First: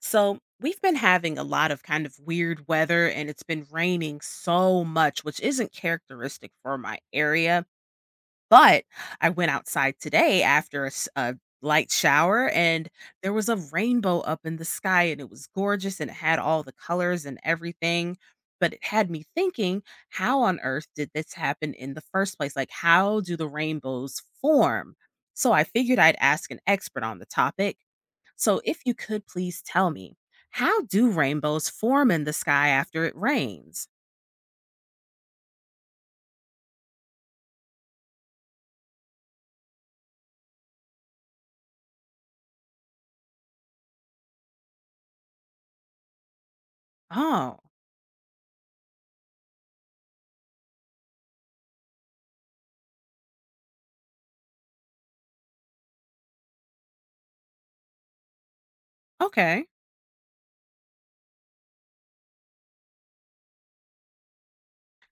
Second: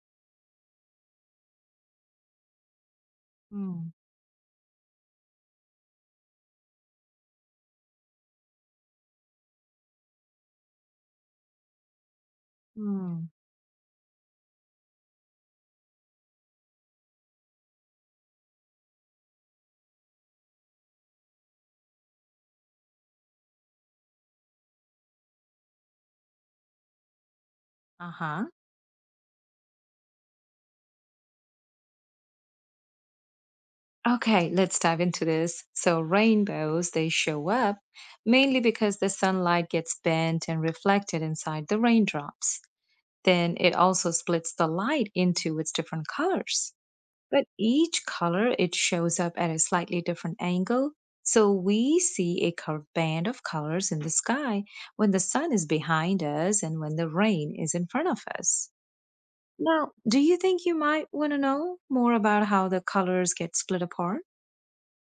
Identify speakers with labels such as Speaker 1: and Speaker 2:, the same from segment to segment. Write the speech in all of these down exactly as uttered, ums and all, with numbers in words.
Speaker 1: So we've been having a lot of kind of weird weather and it's been
Speaker 2: Mm,
Speaker 1: raining so much, which isn't characteristic for my area. But I went outside today after a, s- a light shower, and
Speaker 2: mm.
Speaker 1: there was a rainbow up in the sky and it was gorgeous and it had all the colors and everything. But it had me thinking, how on earth did this happen in the first place? Like, how do the rainbows form? So I figured I'd ask an expert on the topic,
Speaker 2: Uh-huh.
Speaker 1: so, if you could please tell me, how do rainbows form in the sky after it rains?
Speaker 2: Okay, let's dive into this. So, rainbows, they show up mainly because the sunlight gets bent and reflected inside the raindrops. Then it also splits the light into its different colors. But
Speaker 1: Oh,
Speaker 2: each color, it shows up at a slightly different angle. So we see a curved band of colors in the sky when the sun is behind us and when the rain is in front of us.
Speaker 1: okay.
Speaker 2: Now, do you think you might want to know more about how the colors get split apart?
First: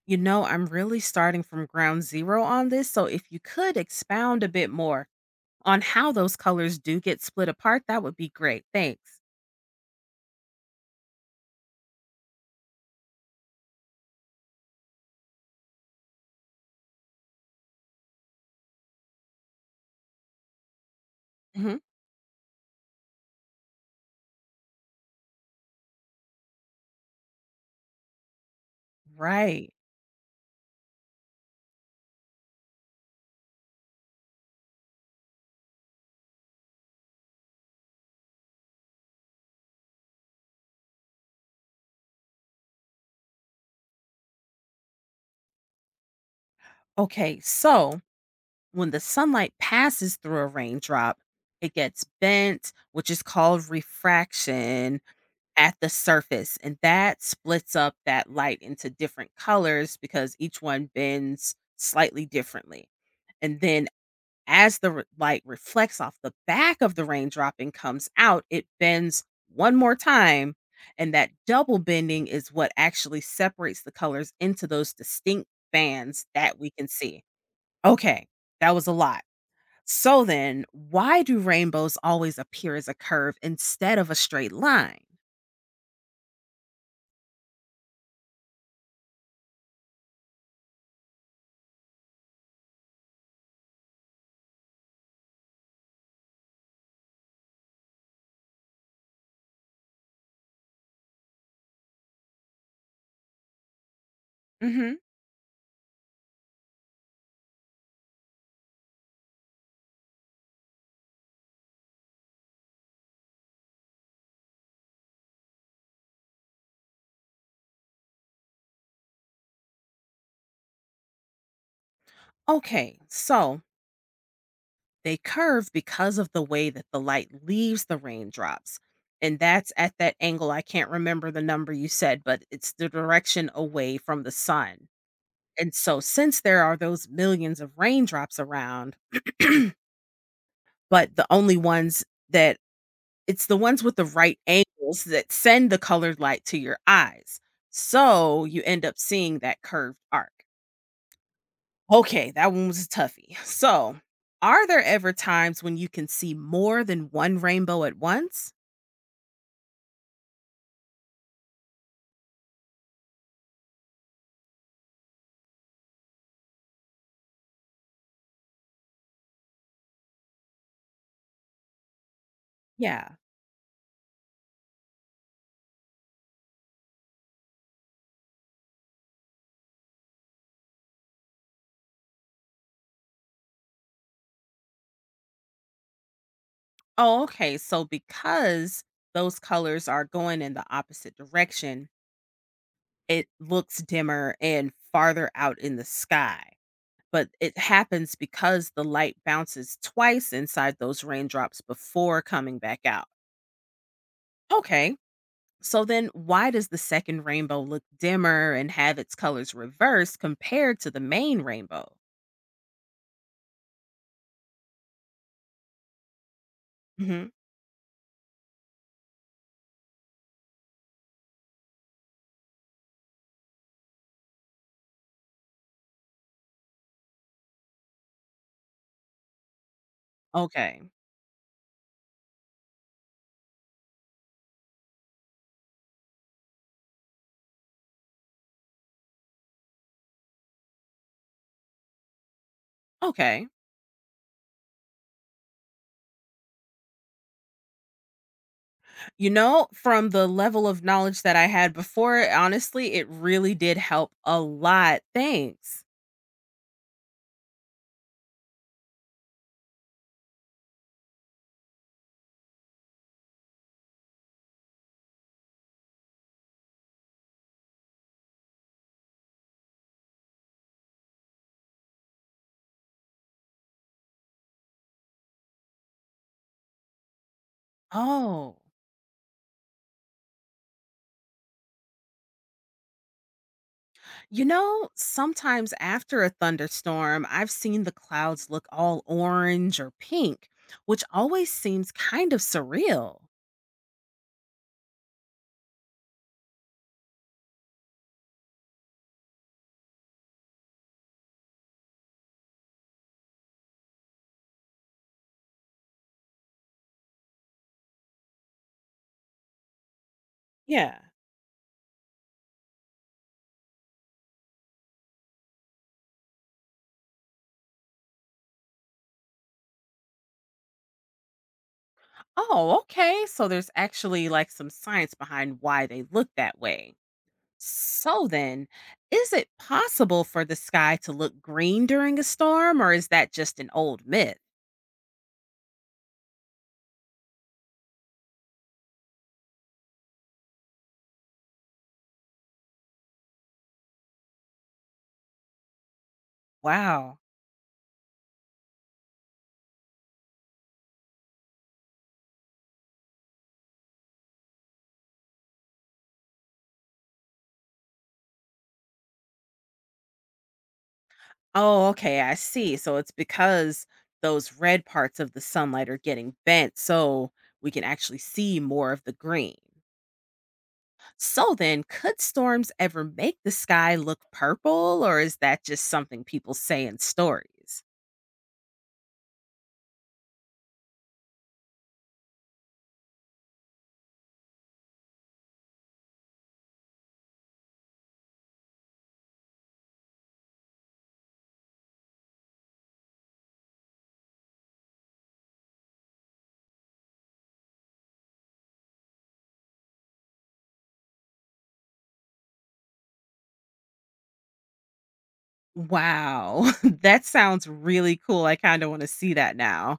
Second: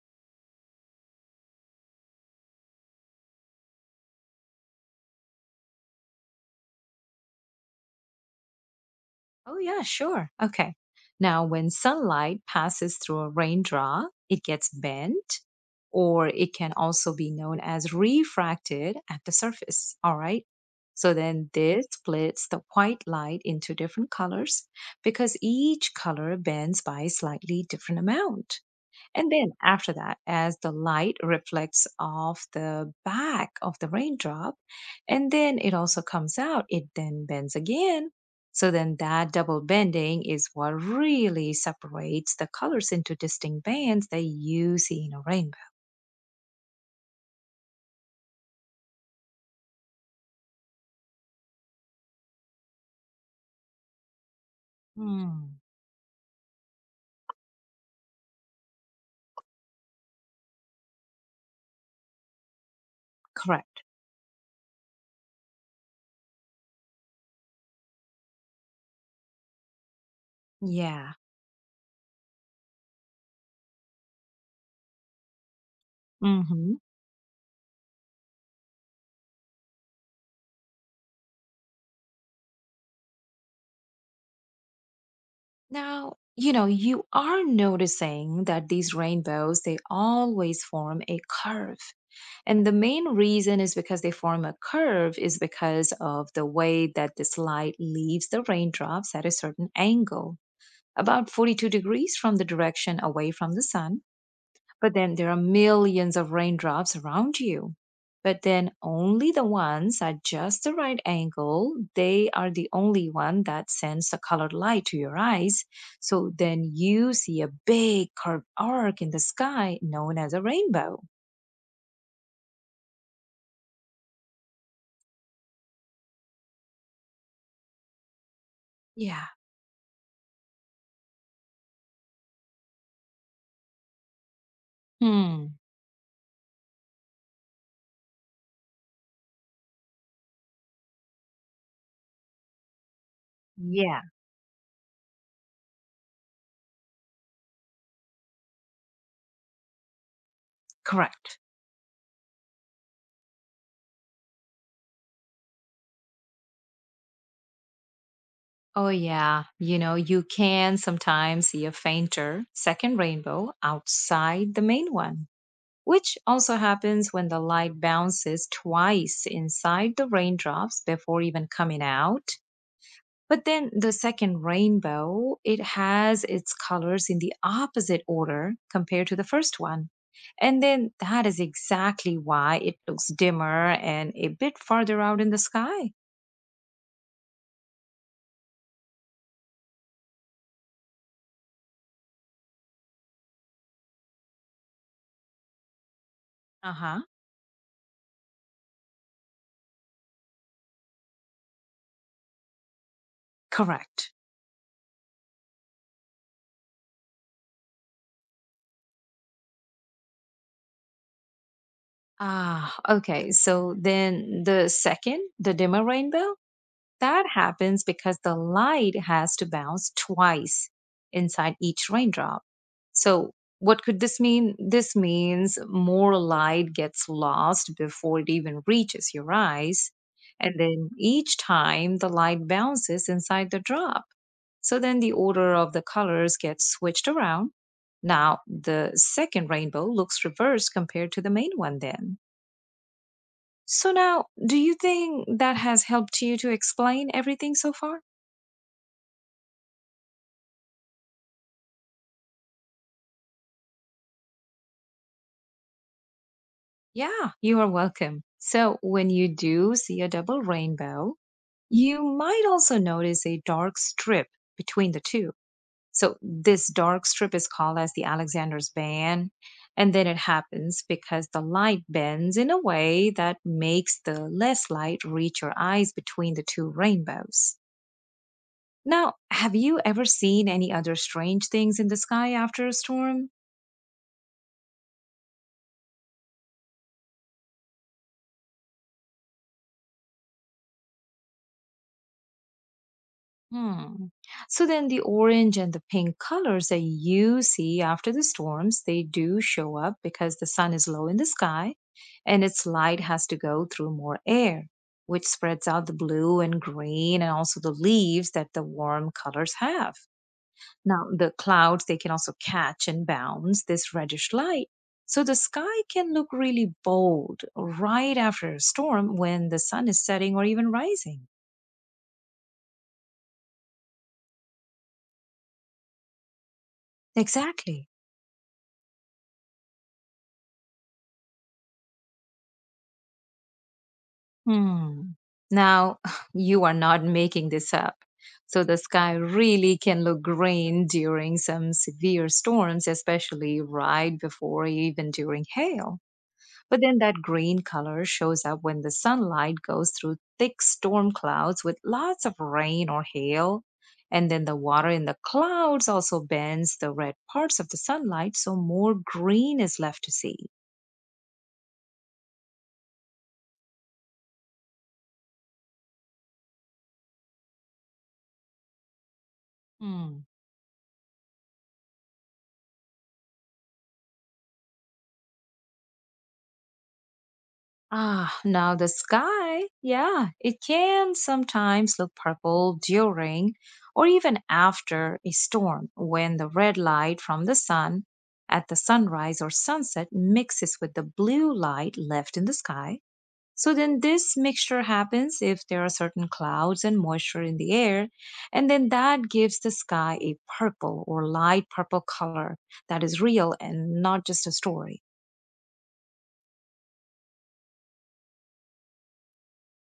Speaker 1: You know, I'm really starting from ground zero on this. So, if you could expound a bit more on how those colors do get split apart, that would be great. Thanks.
Speaker 2: Oh, yeah, sure. Okay. Now, when sunlight passes through a raindrop, it gets bent, or it can also be known as refracted at the surface. All right. So then
Speaker 1: hmm
Speaker 2: this splits the white light into different colors because each color bends by a slightly different amount. And then
Speaker 1: Right.
Speaker 2: after that, as the light reflects off the back of the raindrop, and then it also comes out, it then bends again. So then that double bending is what really separates the colors into distinct bands that you see in a rainbow.
Speaker 1: Okay. So, when the sunlight passes through a raindrop, it gets bent, which is called refraction,
Speaker 2: Hmm,
Speaker 1: at the surface, and that splits up that light into different colors because each one bends slightly differently. And
Speaker 2: correct.
Speaker 1: then as the re- light reflects off the back of the raindrop and comes out, it bends one more time. And
Speaker 2: Yeah.
Speaker 1: that double bending is what actually separates the colors into those distinct bands that we
Speaker 2: hmm
Speaker 1: can see. Okay, that was a lot. So then, why do rainbows always appear as a curve instead of a straight line?
Speaker 2: Now, you know, you are noticing that these rainbows, they always form a curve. And the main reason is because they form a curve is because of the way that this light leaves the raindrops at a certain angle, about forty-two degrees from the direction away from the sun. But then there are millions of raindrops around you. But then only the ones at just the right angle, they are the only one that sends the colored light to your eyes. So then you see a big curved arc in the sky known as a rainbow.
Speaker 1: Okay, so they curve because of the way that the light leaves the raindrops.
Speaker 2: Yeah.
Speaker 1: And that's at that angle. I can't remember the number you said, but it's the direction away from the sun.
Speaker 2: Hmm.
Speaker 1: And so, since there are those millions of raindrops around, but the only ones that it's the ones with
Speaker 2: Yeah.
Speaker 1: the right angles that send the colored light to your eyes. So, you end up seeing that curved arc.
Speaker 2: Correct.
Speaker 1: Okay, that one was a toughie. So, are there ever times when you can see more than one rainbow at once?
Speaker 2: Oh, yeah. You know, you can sometimes see a fainter second rainbow outside the main one, which also happens when the light bounces twice inside the raindrops before even coming out.
Speaker 1: Yeah.
Speaker 2: But then the second rainbow, it has its colors in the opposite order compared to the first one. And then that is exactly why it looks dimmer and a bit farther out in the sky.
Speaker 1: Oh, okay. So, because those colors are going in the opposite direction, it looks dimmer and farther out in the sky.
Speaker 2: Uh huh.
Speaker 1: But it happens because the light bounces twice inside those raindrops before coming back out.
Speaker 2: Correct.
Speaker 1: Okay. So then why does the second rainbow look dimmer and have its colors reversed compared to the main rainbow?
Speaker 2: Ah, okay. So then the second, the dimmer rainbow, that
Speaker 1: Mhm.
Speaker 2: happens because the light has to bounce twice inside each raindrop. So what could this mean? This means more light gets lost before it even reaches your eyes. And
Speaker 1: Okay.
Speaker 2: then each time the light bounces inside the drop. So then the order of the colors gets switched around. Now the second rainbow looks reversed compared to the main one then.
Speaker 1: Okay.
Speaker 2: So now, do you think that has helped you to explain everything so far?
Speaker 1: You know, from the level of knowledge that I had before, honestly, it really did help a lot. Thanks.
Speaker 2: Yeah, you are welcome. So, when you do see a double rainbow, you might also notice a dark strip between the two. So, this dark strip is called as the Alexander's band. And then it happens because the light bends in a way that makes the less light reach your eyes between the two rainbows.
Speaker 1: Oh.
Speaker 2: Now, have you ever seen any other strange things in the sky after a storm?
Speaker 1: You know, sometimes after a thunderstorm, I've seen the clouds look all orange or pink, which always seems kind of surreal.
Speaker 2: Hmm. So then the orange and the pink colors that you see after the storms, they do show up because the sun is low in the sky and its light has to go through more air, which spreads out the blue and green and also the leaves that the warm colors have.
Speaker 1: Yeah.
Speaker 2: Now, the clouds, they can also catch and bounce this reddish light. So the sky can look really bold right after a storm when the sun is setting or even rising.
Speaker 1: Oh, okay. So there's actually like some science behind why they look that way.
Speaker 2: Exactly.
Speaker 1: So then, is it possible for the sky to look green during a storm, or is that just an old myth?
Speaker 2: Hmm. Now, you are not making this up. So the sky really can look green during some severe storms, especially right before or even during hail. But then
Speaker 1: Wow.
Speaker 2: that green color shows up when the sunlight goes through thick storm clouds with lots of rain or hail. And then the water in the clouds also bends the red parts of the sunlight, so more green is left to see.
Speaker 1: Oh, okay, I see. So it's because those red parts of the sunlight are getting bent, so we can actually see more of the green. So then, could storms ever make the sky look purple, or is that just something people say in stories?
Speaker 2: Ah, now the sky. Yeah, it can sometimes look purple during or even after a storm when the red light from the sun at the sunrise or sunset mixes with the blue light left in the sky. So then this mixture happens if there are certain clouds and moisture in the air, and then that gives the sky a purple or light purple color that is real and not just a story.
Speaker 1: Wow, that sounds really cool. I kind of want to see that now.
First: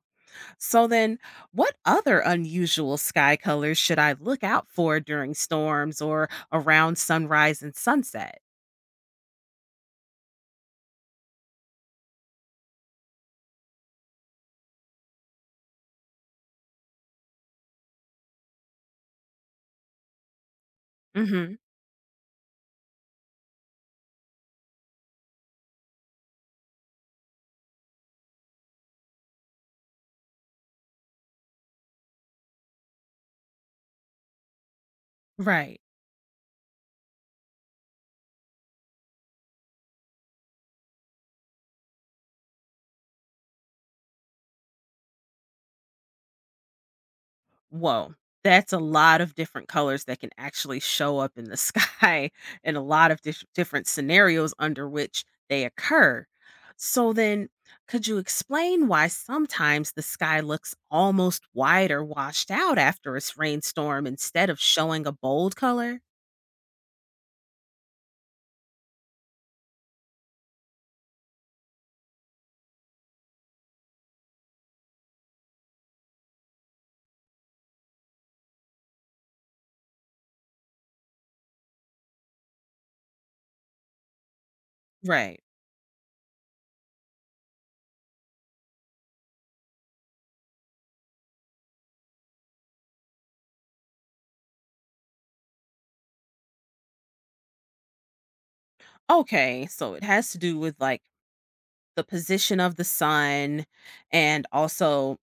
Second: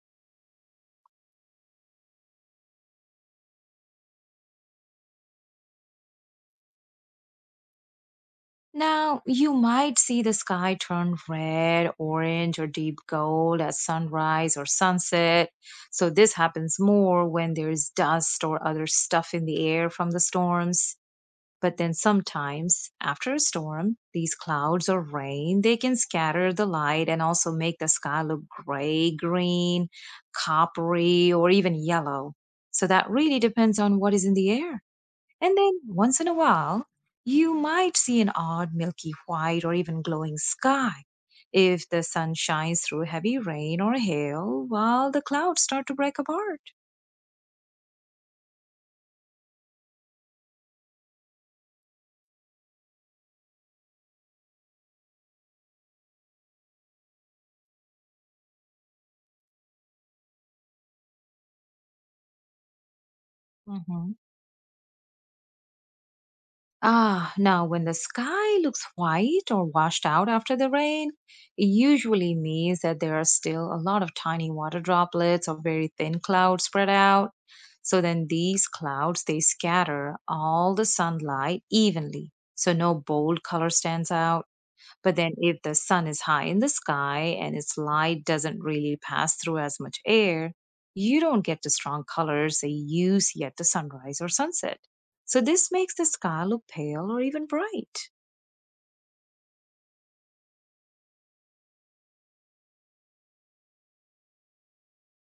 Speaker 1: So then, what other unusual sky colors should I look out for during storms or around sunrise and sunset?
Speaker 2: Now, you might see the sky turn red, orange, or deep gold at sunrise or sunset. So, this happens more when there's dust or other stuff in the air from the storms.
Speaker 1: hmm
Speaker 2: But then sometimes, after a storm, these clouds or rain, they can scatter the light and also make the sky look gray, green, coppery, or even yellow. So, that really depends on what is in the air. And
Speaker 1: Right.
Speaker 2: then once in a while, you might see an odd milky white or even glowing sky if the sun shines through heavy rain or hail while the clouds start to break apart.
Speaker 1: Whoa. That's a lot of different colors that can actually show up in the sky, and a lot of dif- different scenarios under which they occur. So then, could you explain why sometimes the sky looks almost white or washed out after a s- rainstorm
Speaker 2: Mhm.
Speaker 1: instead of showing a bold color?
Speaker 2: Ah, now when the sky looks white or washed out after the rain, it usually means that there are still a lot of tiny water droplets or very thin clouds spread out. So then these clouds they scatter all the sunlight evenly. So no bold color stands out. But then,
Speaker 1: Right.
Speaker 2: if the sun is high in the sky and its light doesn't really pass through as much air, you don't get the strong colors that you see at the sunrise or sunset. So, this makes the sky look pale or even bright.
Speaker 1: Okay, so it has to do with like the position of the sun and also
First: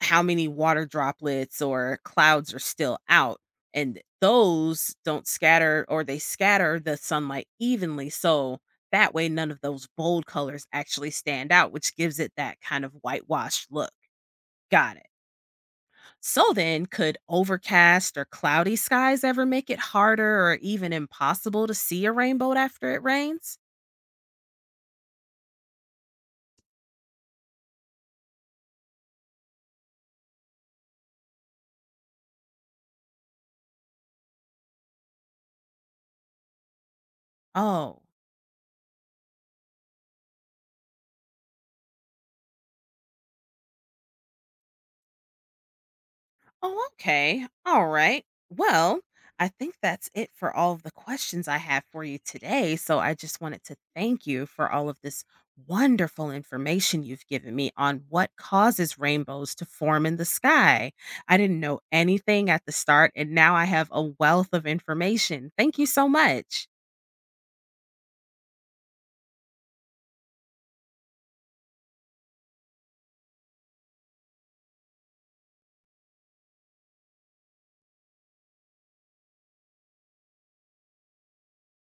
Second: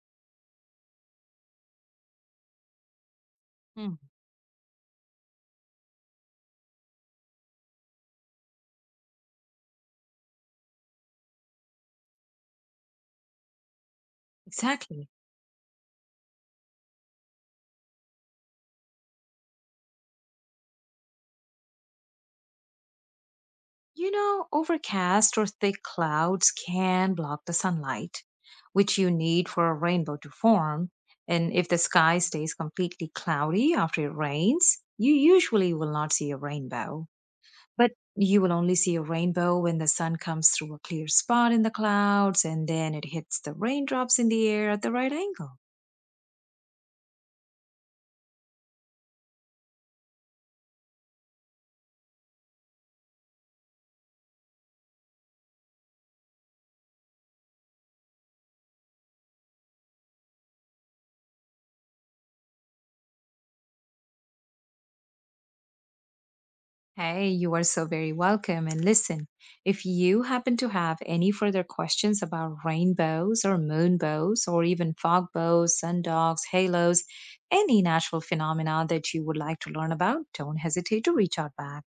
Speaker 1: how many water droplets or clouds are still out.
Speaker 2: Hmm.
Speaker 1: And those don't scatter, or they scatter the sunlight evenly. So that way, none of those bold colors actually stand out, which gives it that kind of whitewashed look. Got it.
Speaker 2: Exactly.
Speaker 1: So then, could overcast or cloudy skies ever make it harder or even impossible to see a rainbow after it rains?
Speaker 2: You know, overcast or thick clouds can block the sunlight, which you need for a rainbow to form. And if the sky stays completely cloudy after it rains, you usually will not see a rainbow. But
Speaker 1: Oh,
Speaker 2: you will only see a rainbow when the sun comes through a clear spot in the clouds and then it hits the raindrops in the air at the right angle.
Speaker 1: Oh, okay. All right. Well, I think that's it for all of the questions I have for you today. So I just wanted to thank you for all of this wonderful information you've given me on what causes rainbows to form in the sky. I didn't know anything at the start, and now I have a wealth of information. Thank you so much.
Speaker 2: Hey, you are so very welcome. And listen, if you happen to have any further questions about rainbows or moonbows or even fog bows, sun dogs, halos, any natural phenomena that you would like to learn about, don't hesitate to reach out back.